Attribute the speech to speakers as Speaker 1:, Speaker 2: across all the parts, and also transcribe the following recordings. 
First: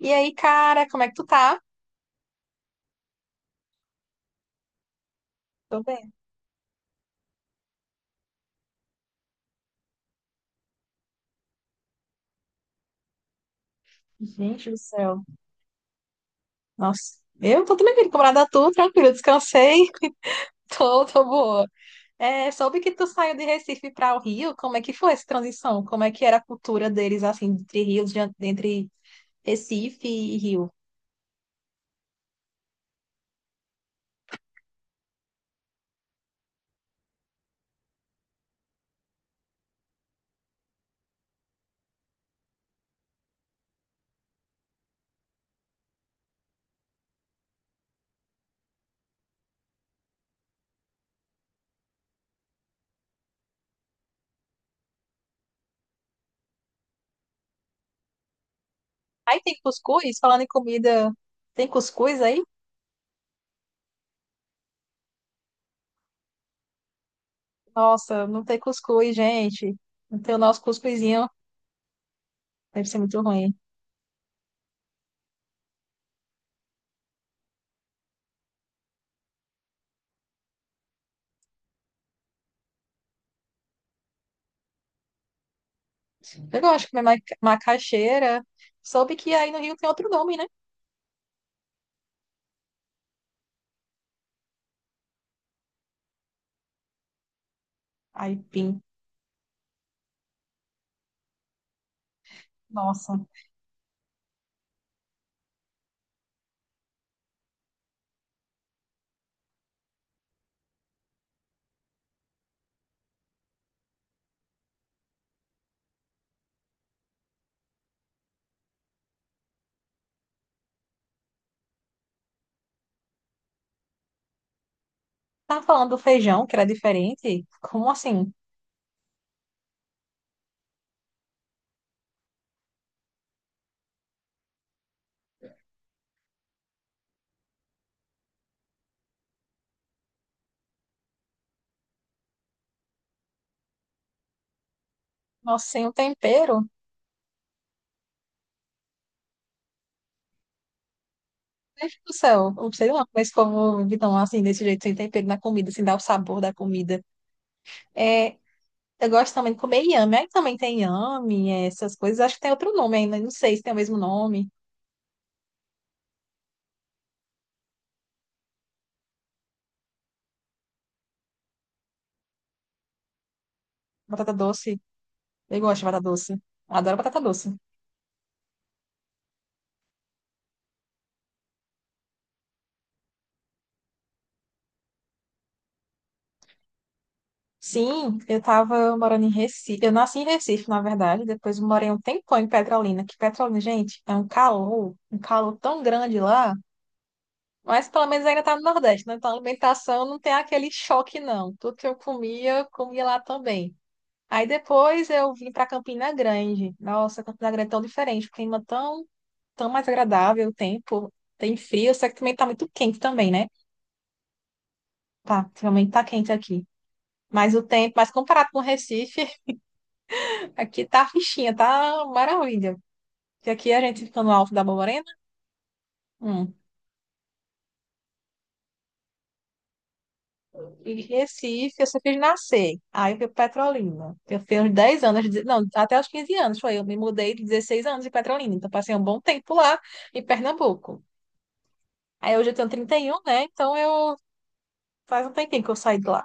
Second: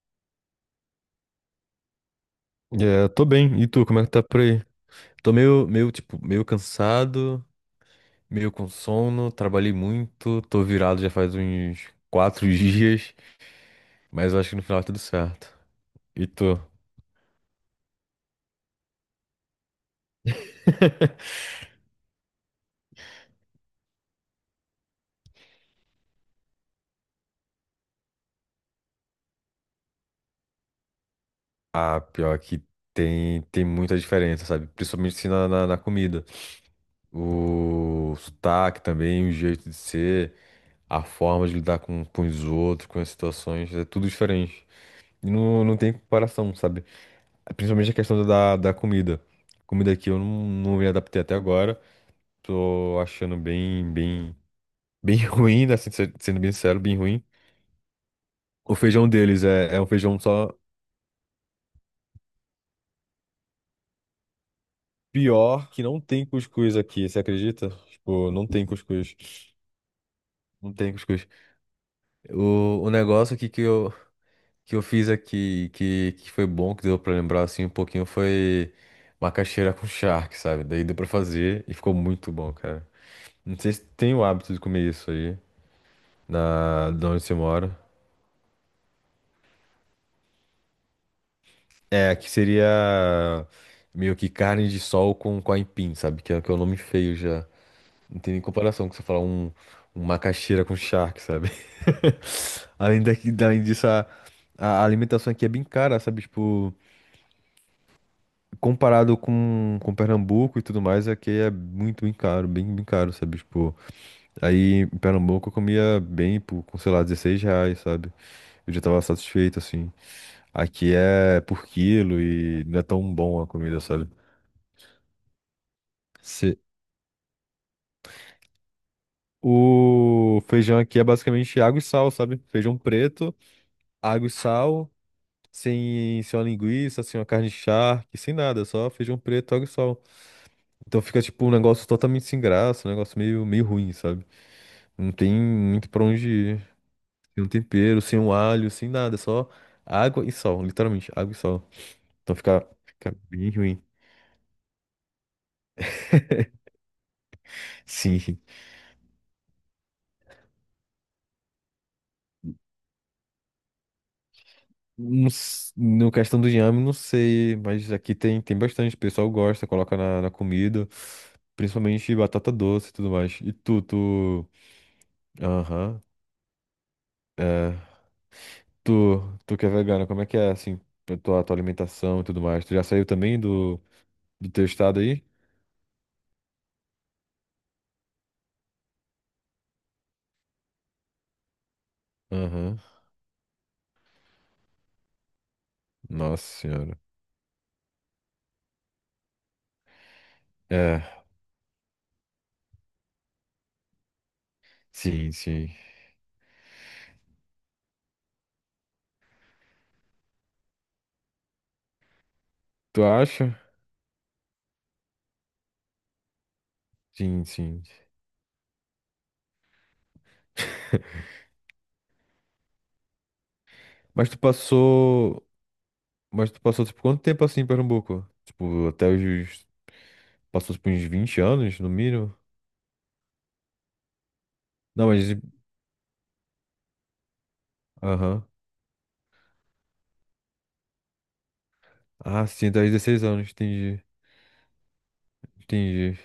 Speaker 1: E aí, cara, como é que tu tá?
Speaker 2: É, eu tô bem. E tu, como é que tá por aí? Tô meio,
Speaker 1: Tô
Speaker 2: meio,
Speaker 1: bem.
Speaker 2: tipo, meio cansado, meio com sono, trabalhei muito, tô virado já faz uns 4 dias, mas eu acho que no
Speaker 1: Gente do
Speaker 2: final é tudo
Speaker 1: céu.
Speaker 2: certo. E tu?
Speaker 1: Nossa, eu tô também bem, camarada, tu, tranquilo, descansei, tô boa. É, soube que tu saiu de Recife para o Rio, como é que foi essa transição? Como é que era a cultura deles, assim, entre rios, entre Recife e Rio?
Speaker 2: Ah, pior que tem muita diferença, sabe? Principalmente assim na comida. O sotaque também, o jeito de ser, a forma de lidar com os outros, com as situações, é tudo diferente. E não tem comparação, sabe? Principalmente a questão da comida. Comida aqui eu não me adaptei até agora. Tô achando bem, bem, bem ruim, né? Sendo bem sincero, bem ruim. O feijão
Speaker 1: Aí
Speaker 2: deles
Speaker 1: tem
Speaker 2: é um
Speaker 1: cuscuz,
Speaker 2: feijão
Speaker 1: falando em
Speaker 2: só
Speaker 1: comida, tem cuscuz aí?
Speaker 2: pior que não tem cuscuz aqui, você acredita?
Speaker 1: Nossa,
Speaker 2: Tipo,
Speaker 1: não
Speaker 2: não
Speaker 1: tem
Speaker 2: tem
Speaker 1: cuscuz,
Speaker 2: cuscuz.
Speaker 1: gente. Não tem o nosso
Speaker 2: Não tem cuscuz.
Speaker 1: cuscuzinho,
Speaker 2: O,
Speaker 1: deve
Speaker 2: o
Speaker 1: ser muito
Speaker 2: negócio aqui
Speaker 1: ruim.
Speaker 2: que eu fiz aqui, que foi bom, que deu pra lembrar assim um pouquinho, foi macaxeira com charque, sabe? Daí deu pra fazer e ficou muito bom, cara. Não sei se tem o hábito de comer isso aí.
Speaker 1: Eu gosto de comer
Speaker 2: De onde você mora.
Speaker 1: macaxeira, soube que aí no Rio tem outro nome, né?
Speaker 2: É, aqui seria meio que carne de sol com aipim, sabe? Que é o nome feio já. Não tem nem
Speaker 1: Aipim.
Speaker 2: comparação com você falar um macaxeira com charque, sabe? Além
Speaker 1: Nossa.
Speaker 2: daqui, além disso, a alimentação aqui é bem cara, sabe? Tipo, comparado com Pernambuco e tudo mais, aqui é muito, bem caro, bem, bem caro, sabe? Tipo, aí em Pernambuco eu comia bem, por, com, sei lá, 16 reais, sabe? Eu já tava satisfeito, assim. Aqui é por quilo e não é tão bom a comida, sabe?
Speaker 1: Tá falando do feijão, que
Speaker 2: Se...
Speaker 1: era diferente? Como assim?
Speaker 2: O feijão aqui é basicamente água e sal, sabe? Feijão preto, água e sal, sem uma linguiça, sem uma carne charque, sem nada, só feijão preto, água e sal. Então fica tipo um negócio totalmente sem graça, um negócio meio ruim, sabe? Não tem
Speaker 1: Nossa, sem
Speaker 2: muito
Speaker 1: o
Speaker 2: pra onde
Speaker 1: tempero?
Speaker 2: ir. Sem um tempero, sem um alho, sem nada, só água e sal, literalmente, água e sal.
Speaker 1: Meu Deus do
Speaker 2: Então
Speaker 1: céu, eu
Speaker 2: fica,
Speaker 1: não sei lá
Speaker 2: fica
Speaker 1: mas
Speaker 2: bem ruim.
Speaker 1: como esse assim, desse jeito, sem tempero na comida, sem dar o sabor da comida. É,
Speaker 2: Sim.
Speaker 1: eu gosto também de comer inhame. Aí também tem inhame, é, essas coisas. Acho que tem outro nome ainda, não sei se tem o mesmo nome.
Speaker 2: No questão do inhame, não sei, mas aqui tem bastante. O pessoal gosta, coloca na comida, principalmente batata doce e tudo mais. E tu,
Speaker 1: Batata
Speaker 2: tu.
Speaker 1: doce. Eu gosto de
Speaker 2: Aham.
Speaker 1: batata doce. Adoro batata doce.
Speaker 2: Tu, tu que é vegana, como é que é, assim, a tua alimentação e tudo mais? Tu já saiu também do teu estado aí?
Speaker 1: Sim, eu tava morando em Recife. Eu nasci em Recife, na verdade. Depois morei um tempão em
Speaker 2: Aham.
Speaker 1: Petrolina. Que Petrolina, gente, é um calor tão grande lá.
Speaker 2: Nossa senhora.
Speaker 1: Mas pelo menos ainda tá no Nordeste, né? Então a alimentação não tem aquele
Speaker 2: É,
Speaker 1: choque, não. Tudo que eu comia lá também. Aí depois
Speaker 2: sim,
Speaker 1: eu vim para
Speaker 2: sim.
Speaker 1: Campina Grande. Nossa, Campina Grande é tão diferente, o clima tão, tão mais agradável, o tempo tem frio, só que também tá muito quente
Speaker 2: Tu
Speaker 1: também, né?
Speaker 2: acha?
Speaker 1: Tá, realmente tá quente aqui.
Speaker 2: Sim,
Speaker 1: Mas o
Speaker 2: sim.
Speaker 1: tempo, mas comparado com o Recife, aqui tá fichinha, tá maravilha. Porque aqui a gente fica
Speaker 2: Mas
Speaker 1: no
Speaker 2: tu
Speaker 1: alto da Borborema.
Speaker 2: passou. Mas
Speaker 1: Hum.
Speaker 2: tu passou, tipo, quanto tempo assim em Pernambuco? Tipo, até os. Passou, tipo,
Speaker 1: Em
Speaker 2: uns 20 anos,
Speaker 1: Recife,
Speaker 2: no
Speaker 1: você fiz
Speaker 2: mínimo?
Speaker 1: nascer. Aí eu fui para Petrolina. Eu fiquei uns 10
Speaker 2: Não,
Speaker 1: anos,
Speaker 2: mas
Speaker 1: não, até os 15 anos foi. Eu me mudei de 16 anos em
Speaker 2: Aham.
Speaker 1: Petrolina. Então passei um bom tempo lá em Pernambuco. Aí
Speaker 2: Ah,
Speaker 1: hoje eu tenho
Speaker 2: sim, 10,
Speaker 1: 31,
Speaker 2: 16
Speaker 1: né?
Speaker 2: anos,
Speaker 1: Então
Speaker 2: entendi.
Speaker 1: eu faz um tempinho que eu saí de
Speaker 2: Entendi.
Speaker 1: lá.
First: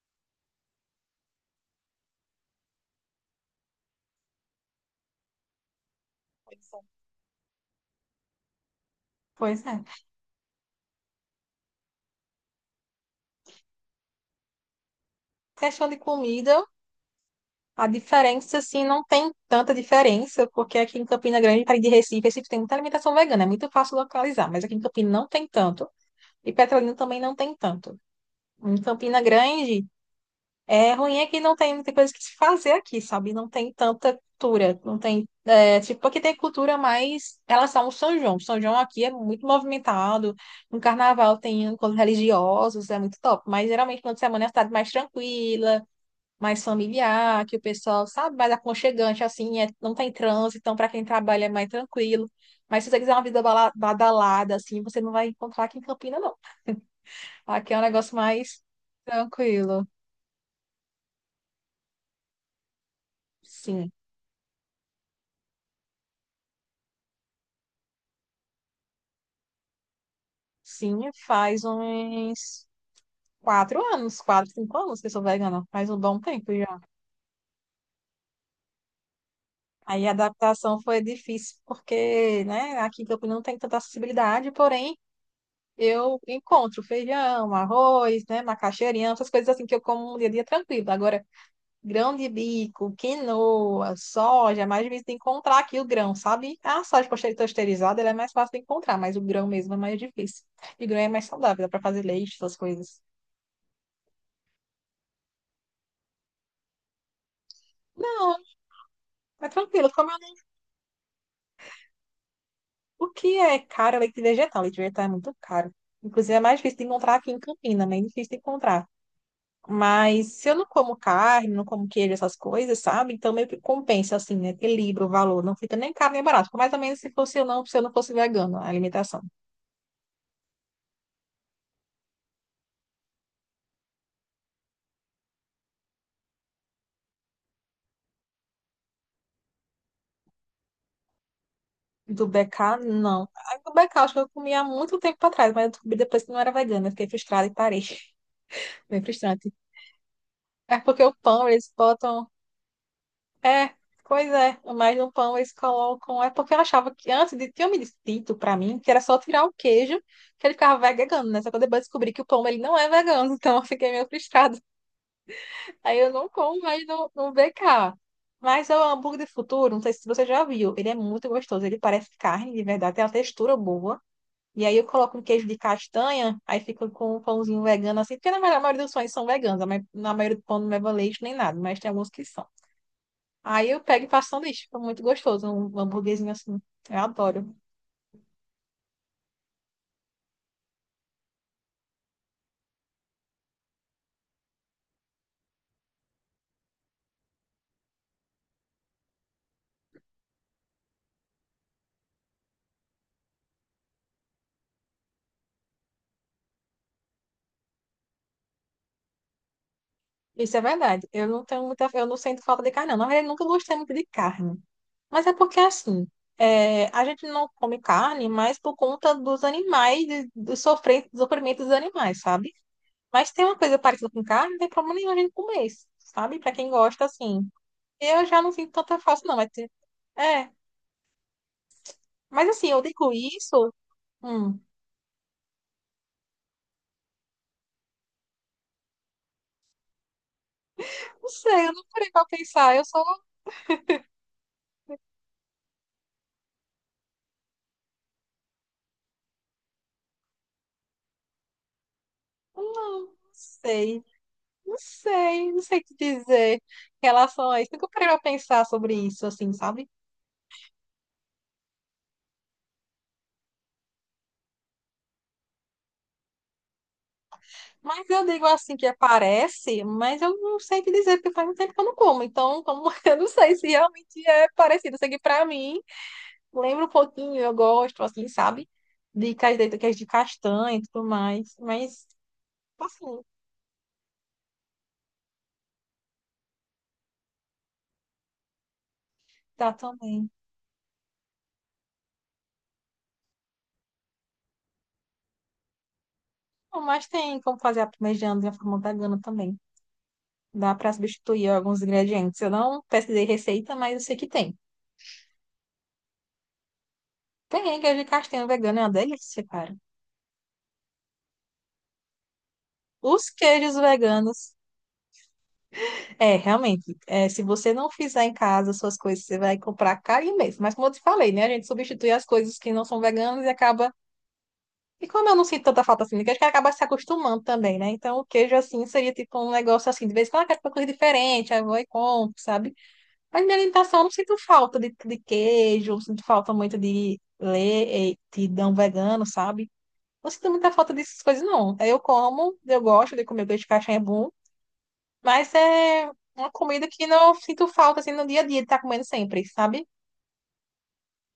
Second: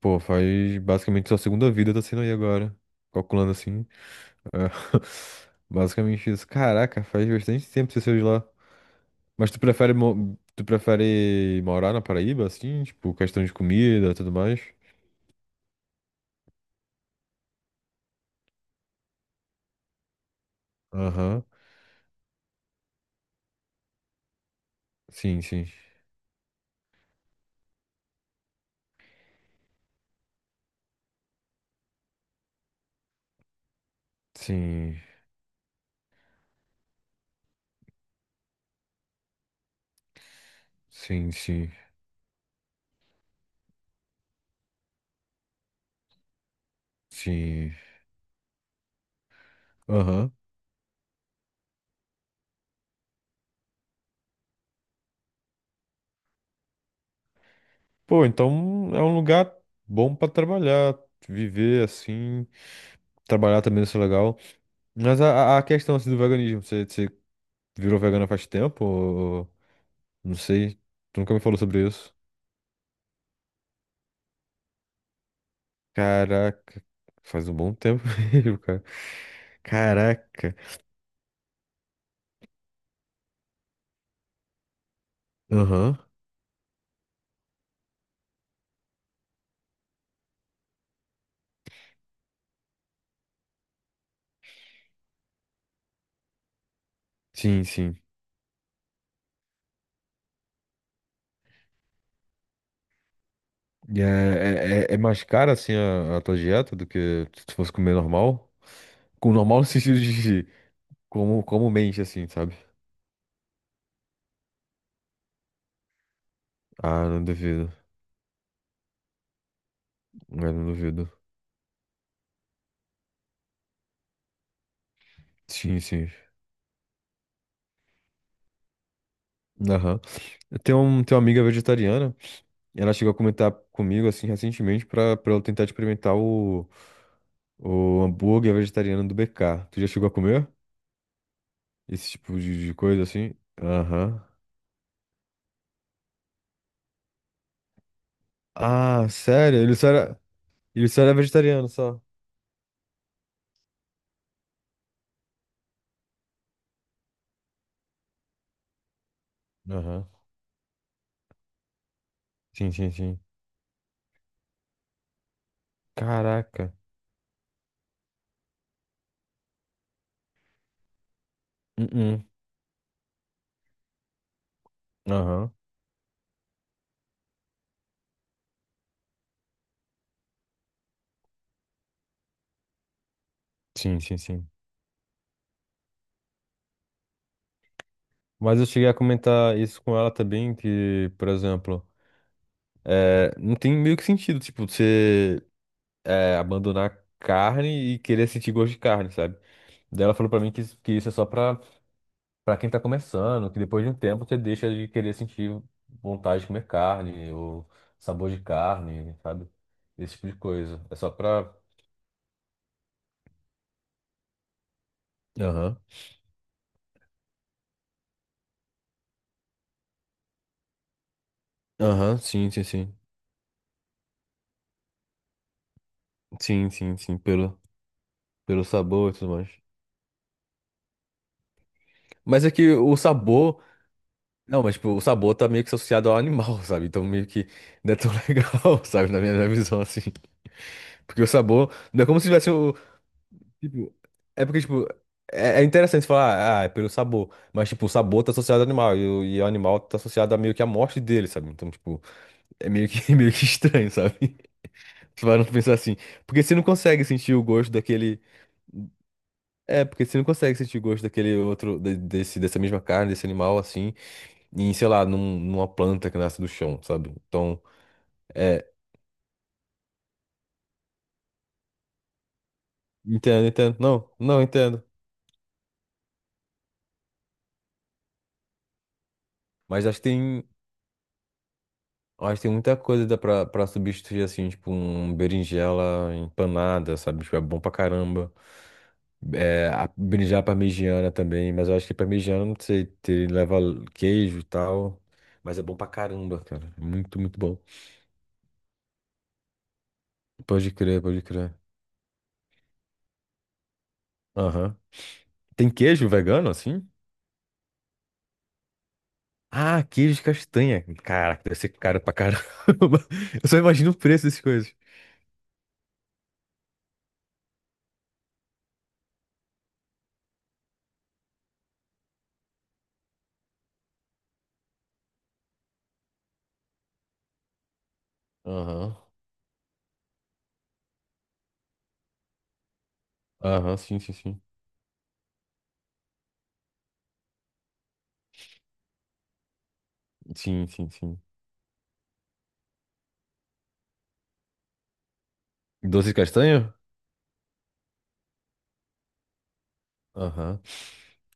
Speaker 2: Pô, faz basicamente sua segunda vida tá sendo aí agora. Calculando assim. É. Basicamente isso. Caraca, faz bastante tempo que você saiu de lá. Mas tu
Speaker 1: Pois é.
Speaker 2: prefere morar na Paraíba, assim? Tipo, questão de comida e tudo mais?
Speaker 1: Questão de comida, a diferença, assim, não tem tanta diferença, porque aqui em Campina
Speaker 2: Aham.
Speaker 1: Grande, para ir de Recife, Recife tem muita alimentação vegana, é muito fácil localizar, mas aqui em Campina não
Speaker 2: Sim,
Speaker 1: tem
Speaker 2: sim.
Speaker 1: tanto, e Petrolina também não tem tanto. Em Campina Grande, é ruim é que não tem muita coisa que se fazer aqui, sabe? Não tem tanta cultura, não
Speaker 2: Sim.
Speaker 1: tem, é, tipo, aqui tem cultura mais em relação ao São João. São João aqui é muito movimentado, no
Speaker 2: Sim,
Speaker 1: carnaval tem
Speaker 2: sim.
Speaker 1: encontros religiosos, é muito top, mas geralmente quando semana é uma cidade mais tranquila, mais familiar, que o
Speaker 2: Sim.
Speaker 1: pessoal, sabe, mais aconchegante, assim, é, não tem
Speaker 2: Aham.
Speaker 1: trânsito, então para quem trabalha é mais tranquilo. Mas se você quiser uma vida badalada, assim, você não vai encontrar aqui em Campina, não. Aqui é um negócio
Speaker 2: Pô,
Speaker 1: mais
Speaker 2: então é um lugar
Speaker 1: tranquilo,
Speaker 2: bom pra trabalhar, viver assim, trabalhar também deve
Speaker 1: sim.
Speaker 2: ser legal. Mas a questão assim do veganismo, você virou vegana faz tempo? Ou... Não sei.
Speaker 1: Sim,
Speaker 2: Tu nunca me falou
Speaker 1: faz
Speaker 2: sobre isso.
Speaker 1: uns 4 anos, quatro, 5 anos que eu sou vegana, faz um bom tempo já.
Speaker 2: Caraca, faz um bom tempo mesmo, cara.
Speaker 1: Aí a
Speaker 2: Caraca.
Speaker 1: adaptação foi difícil, porque, né, aqui em Campinas não tem tanta acessibilidade, porém
Speaker 2: Aham.
Speaker 1: eu encontro feijão, arroz, né, macaxeirinha, essas coisas assim que eu como no dia a dia tranquilo. Agora, grão de bico, quinoa, soja, é mais difícil de encontrar aqui o grão, sabe? A soja
Speaker 2: Sim, sim.
Speaker 1: pasteurizada, ela é mais fácil de encontrar, mas o grão mesmo é mais difícil. E grão é mais saudável, dá pra fazer leite, essas coisas.
Speaker 2: E é, é mais cara assim a tua dieta do que se tu fosse comer
Speaker 1: Não,
Speaker 2: normal? Com
Speaker 1: é
Speaker 2: normal no
Speaker 1: tranquilo.
Speaker 2: sentido
Speaker 1: Como
Speaker 2: de como mente assim, sabe?
Speaker 1: o que é caro é leite vegetal. Leite vegetal é muito caro. Inclusive, é mais difícil de
Speaker 2: Ah,
Speaker 1: encontrar
Speaker 2: não
Speaker 1: aqui em
Speaker 2: duvido.
Speaker 1: Campinas, né? É difícil de encontrar. Mas se
Speaker 2: É,
Speaker 1: eu não
Speaker 2: não
Speaker 1: como
Speaker 2: duvido.
Speaker 1: carne, não como queijo, essas coisas, sabe? Então meio que compensa, assim, né? Equilibra o valor. Não fica
Speaker 2: Sim,
Speaker 1: nem
Speaker 2: sim.
Speaker 1: caro nem barato. Fica mais ou menos se fosse eu não, se eu não fosse vegano, a alimentação.
Speaker 2: Aham. Eu tenho uma amiga vegetariana, e ela chegou a comentar comigo, assim, recentemente, pra eu tentar experimentar o hambúrguer vegetariano do BK. Tu já chegou a comer? Esse
Speaker 1: Do
Speaker 2: tipo de
Speaker 1: BK,
Speaker 2: coisa,
Speaker 1: não.
Speaker 2: assim?
Speaker 1: A do BK, acho que
Speaker 2: Aham.
Speaker 1: eu comia há muito tempo atrás, mas eu descobri depois que não era vegana. Eu fiquei frustrada e parei. Bem
Speaker 2: Ah,
Speaker 1: frustrante.
Speaker 2: sério? Ele só era,
Speaker 1: É porque o pão,
Speaker 2: vegetariano,
Speaker 1: eles
Speaker 2: só.
Speaker 1: botam. É, pois é. Mas no pão eles colocam. É porque eu achava que antes de tinha me dito pra mim que era só tirar o queijo
Speaker 2: Aham.
Speaker 1: que ele ficava vegano, né? Só que eu depois descobri que o pão ele
Speaker 2: Sim,
Speaker 1: não é
Speaker 2: sim, sim.
Speaker 1: vegano, então eu fiquei meio frustrada. Aí eu não como
Speaker 2: Caraca.
Speaker 1: mais no BK. Mas é o hambúrguer de futuro, não sei se você já viu. Ele é muito gostoso. Ele parece
Speaker 2: Uh-uh.
Speaker 1: carne, de verdade, tem uma textura boa. E aí eu coloco um queijo
Speaker 2: Aham.
Speaker 1: de castanha, aí fica com um pãozinho vegano assim, porque na verdade a maioria dos pães são veganos, mas na maioria do pão não leva leite nem nada, mas tem alguns que são. Aí eu
Speaker 2: Sim,
Speaker 1: pego e
Speaker 2: sim,
Speaker 1: faço
Speaker 2: sim.
Speaker 1: sanduíche. Fica muito gostoso, um hambúrguerzinho assim. Eu adoro.
Speaker 2: Mas eu cheguei a comentar isso com ela também, que, por exemplo, não tem meio que sentido, tipo, você abandonar carne e querer sentir gosto de carne, sabe? Daí ela falou pra mim que, isso é só pra, pra quem tá começando, que depois de um tempo você deixa de querer sentir vontade de comer carne, ou sabor de carne, sabe? Esse tipo de
Speaker 1: Isso é
Speaker 2: coisa. É
Speaker 1: verdade.
Speaker 2: só
Speaker 1: Eu não
Speaker 2: pra.
Speaker 1: tenho muita, eu não sinto falta de carne, não. Na verdade, eu nunca gostei muito de carne. Mas é porque
Speaker 2: Aham.
Speaker 1: assim, é, a gente não come carne mais por conta dos animais, do sofrimento dos
Speaker 2: Aham,
Speaker 1: animais, sabe?
Speaker 2: sim, sim, sim.
Speaker 1: Mas tem uma coisa parecida com carne, não tem problema nenhum a gente comer, sabe? Pra
Speaker 2: Sim,
Speaker 1: quem
Speaker 2: sim,
Speaker 1: gosta,
Speaker 2: sim,
Speaker 1: assim.
Speaker 2: pelo,
Speaker 1: Eu já não
Speaker 2: pelo
Speaker 1: sinto tanta
Speaker 2: sabor e
Speaker 1: falta,
Speaker 2: tudo
Speaker 1: não. Mas,
Speaker 2: mais.
Speaker 1: tem- é.
Speaker 2: Mas
Speaker 1: Mas
Speaker 2: é
Speaker 1: assim,
Speaker 2: que
Speaker 1: eu
Speaker 2: o
Speaker 1: digo
Speaker 2: sabor.
Speaker 1: isso. hum,
Speaker 2: Não, mas tipo, o sabor tá meio que associado ao animal, sabe? Então meio que não é tão legal, sabe? Na minha visão, assim. Porque o
Speaker 1: não sei, eu
Speaker 2: sabor.
Speaker 1: não
Speaker 2: Não é
Speaker 1: parei
Speaker 2: como
Speaker 1: pra
Speaker 2: se tivesse.
Speaker 1: pensar. Eu só.
Speaker 2: Tipo, é porque, tipo, é interessante falar, ah, é pelo sabor. Mas, tipo, o sabor tá associado ao animal. E o animal tá associado a meio que a morte dele, sabe? Então, tipo, é
Speaker 1: hum,
Speaker 2: meio
Speaker 1: Não
Speaker 2: que, é meio que estranho,
Speaker 1: sei.
Speaker 2: sabe?
Speaker 1: Não
Speaker 2: Você vai não
Speaker 1: sei, não
Speaker 2: pensar
Speaker 1: sei o que
Speaker 2: assim. Porque você
Speaker 1: dizer
Speaker 2: não consegue
Speaker 1: em
Speaker 2: sentir o
Speaker 1: relação a isso.
Speaker 2: gosto
Speaker 1: Nunca parei pra
Speaker 2: daquele.
Speaker 1: pensar sobre isso, assim,
Speaker 2: É,
Speaker 1: sabe?
Speaker 2: porque você não consegue sentir o gosto daquele outro, desse, dessa mesma carne, desse animal, assim, em, sei lá, numa planta que nasce do chão, sabe? Então,
Speaker 1: Mas eu digo
Speaker 2: é.
Speaker 1: assim que aparece, mas eu não sei o que dizer, porque faz um tempo que eu não como. Então, como eu não
Speaker 2: Entendo,
Speaker 1: sei se
Speaker 2: entendo. Não,
Speaker 1: realmente
Speaker 2: não
Speaker 1: é
Speaker 2: entendo.
Speaker 1: parecido. Eu sei que pra mim, lembra um pouquinho, eu gosto, assim, sabe? De castanha, que
Speaker 2: Mas
Speaker 1: é
Speaker 2: acho que
Speaker 1: de
Speaker 2: tem.
Speaker 1: castanha e tudo mais. Mas,
Speaker 2: Eu acho que tem muita coisa
Speaker 1: assim,
Speaker 2: dá pra substituir, assim, tipo, um berinjela empanada, sabe? Tipo, é bom pra caramba. É,
Speaker 1: dá
Speaker 2: a
Speaker 1: também.
Speaker 2: berinjela parmegiana também, mas eu acho que parmegiana, não sei, te leva queijo e tal. Mas é bom pra caramba, cara. É
Speaker 1: Não, mas
Speaker 2: muito, muito
Speaker 1: tem
Speaker 2: bom.
Speaker 1: como fazer a parmegiana de uma forma vegana também.
Speaker 2: Pode
Speaker 1: Dá pra
Speaker 2: crer, pode
Speaker 1: substituir
Speaker 2: crer.
Speaker 1: alguns ingredientes. Eu não pesquisei receita, mas eu sei que tem.
Speaker 2: Aham. Tem queijo vegano, assim?
Speaker 1: Tem queijo de castanha vegano, é uma delícia, cara.
Speaker 2: Ah, queijo de castanha. Caraca, deve ser caro pra caramba.
Speaker 1: Os
Speaker 2: Eu só
Speaker 1: queijos
Speaker 2: imagino o preço dessas
Speaker 1: veganos.
Speaker 2: coisas.
Speaker 1: É, realmente, é, se você não fizer em casa suas coisas, você vai comprar caro mesmo. Mas como eu te falei, né? A gente substitui as coisas que não são veganas e acaba. E como eu não sinto tanta falta assim de queijo, que acaba se acostumando também, né? Então o queijo assim
Speaker 2: Aham.
Speaker 1: seria tipo um negócio assim, de vez em quando eu quero uma coisa diferente, aí eu vou e compro, sabe? Mas minha
Speaker 2: Aham, sim,
Speaker 1: alimentação eu não
Speaker 2: sim,
Speaker 1: sinto
Speaker 2: sim.
Speaker 1: falta de queijo, não sinto falta muito de leite, não vegano, sabe? Não sinto
Speaker 2: Sim,
Speaker 1: muita
Speaker 2: sim,
Speaker 1: falta dessas
Speaker 2: sim.
Speaker 1: coisas, não. É, eu como, eu gosto de comer peixe de caixinha, é bom, mas é
Speaker 2: Doce de
Speaker 1: uma
Speaker 2: castanha?
Speaker 1: comida que não sinto falta, assim, no dia a dia, de estar comendo sempre, sabe?
Speaker 2: Aham.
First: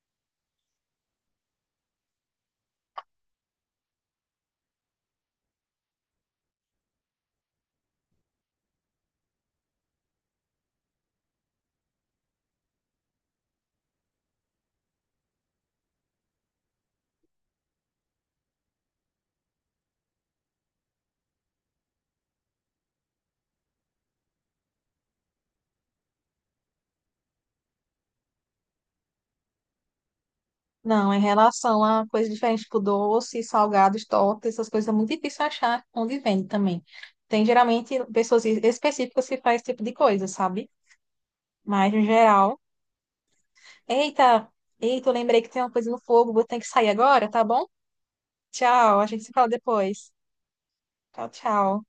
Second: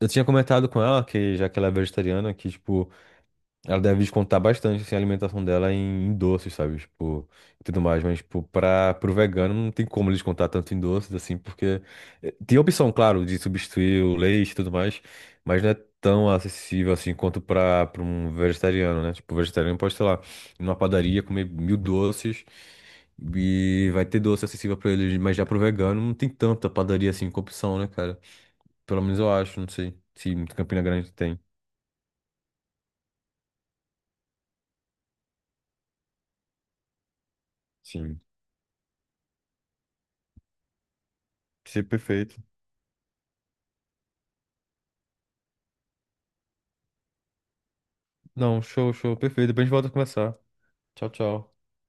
Speaker 2: Eu tinha comentado com ela que, já que ela é vegetariana, que, tipo, ela deve descontar bastante, assim, a alimentação dela em doces, sabe? Tipo, e tudo mais. Mas, tipo, pro vegano não tem como ele descontar tanto em doces, assim, porque tem a opção, claro, de substituir o leite e tudo mais, mas não é tão acessível, assim, quanto pra um vegetariano, né? Tipo, o vegetariano pode, sei lá, ir numa padaria, comer mil doces e vai ter doce acessível pra ele, mas já pro vegano não tem tanta padaria, assim, com opção, né, cara? Pelo menos eu acho, não sei se Campina Grande
Speaker 1: Não, em
Speaker 2: tem.
Speaker 1: relação a coisas diferentes, tipo doce, salgados, tortas, essas coisas é muito difícil achar onde vende também. Tem geralmente
Speaker 2: Sim.
Speaker 1: pessoas específicas que fazem esse tipo de coisa, sabe?
Speaker 2: Ser
Speaker 1: Mas no
Speaker 2: perfeito.
Speaker 1: geral. Eita, eita, eu lembrei que tem uma coisa no fogo, vou ter que sair agora, tá bom?
Speaker 2: Não, show,
Speaker 1: Tchau, a
Speaker 2: show,
Speaker 1: gente se
Speaker 2: perfeito.
Speaker 1: fala
Speaker 2: Depois a gente volta a
Speaker 1: depois.
Speaker 2: conversar. Tchau,
Speaker 1: Tchau,
Speaker 2: tchau.
Speaker 1: tchau.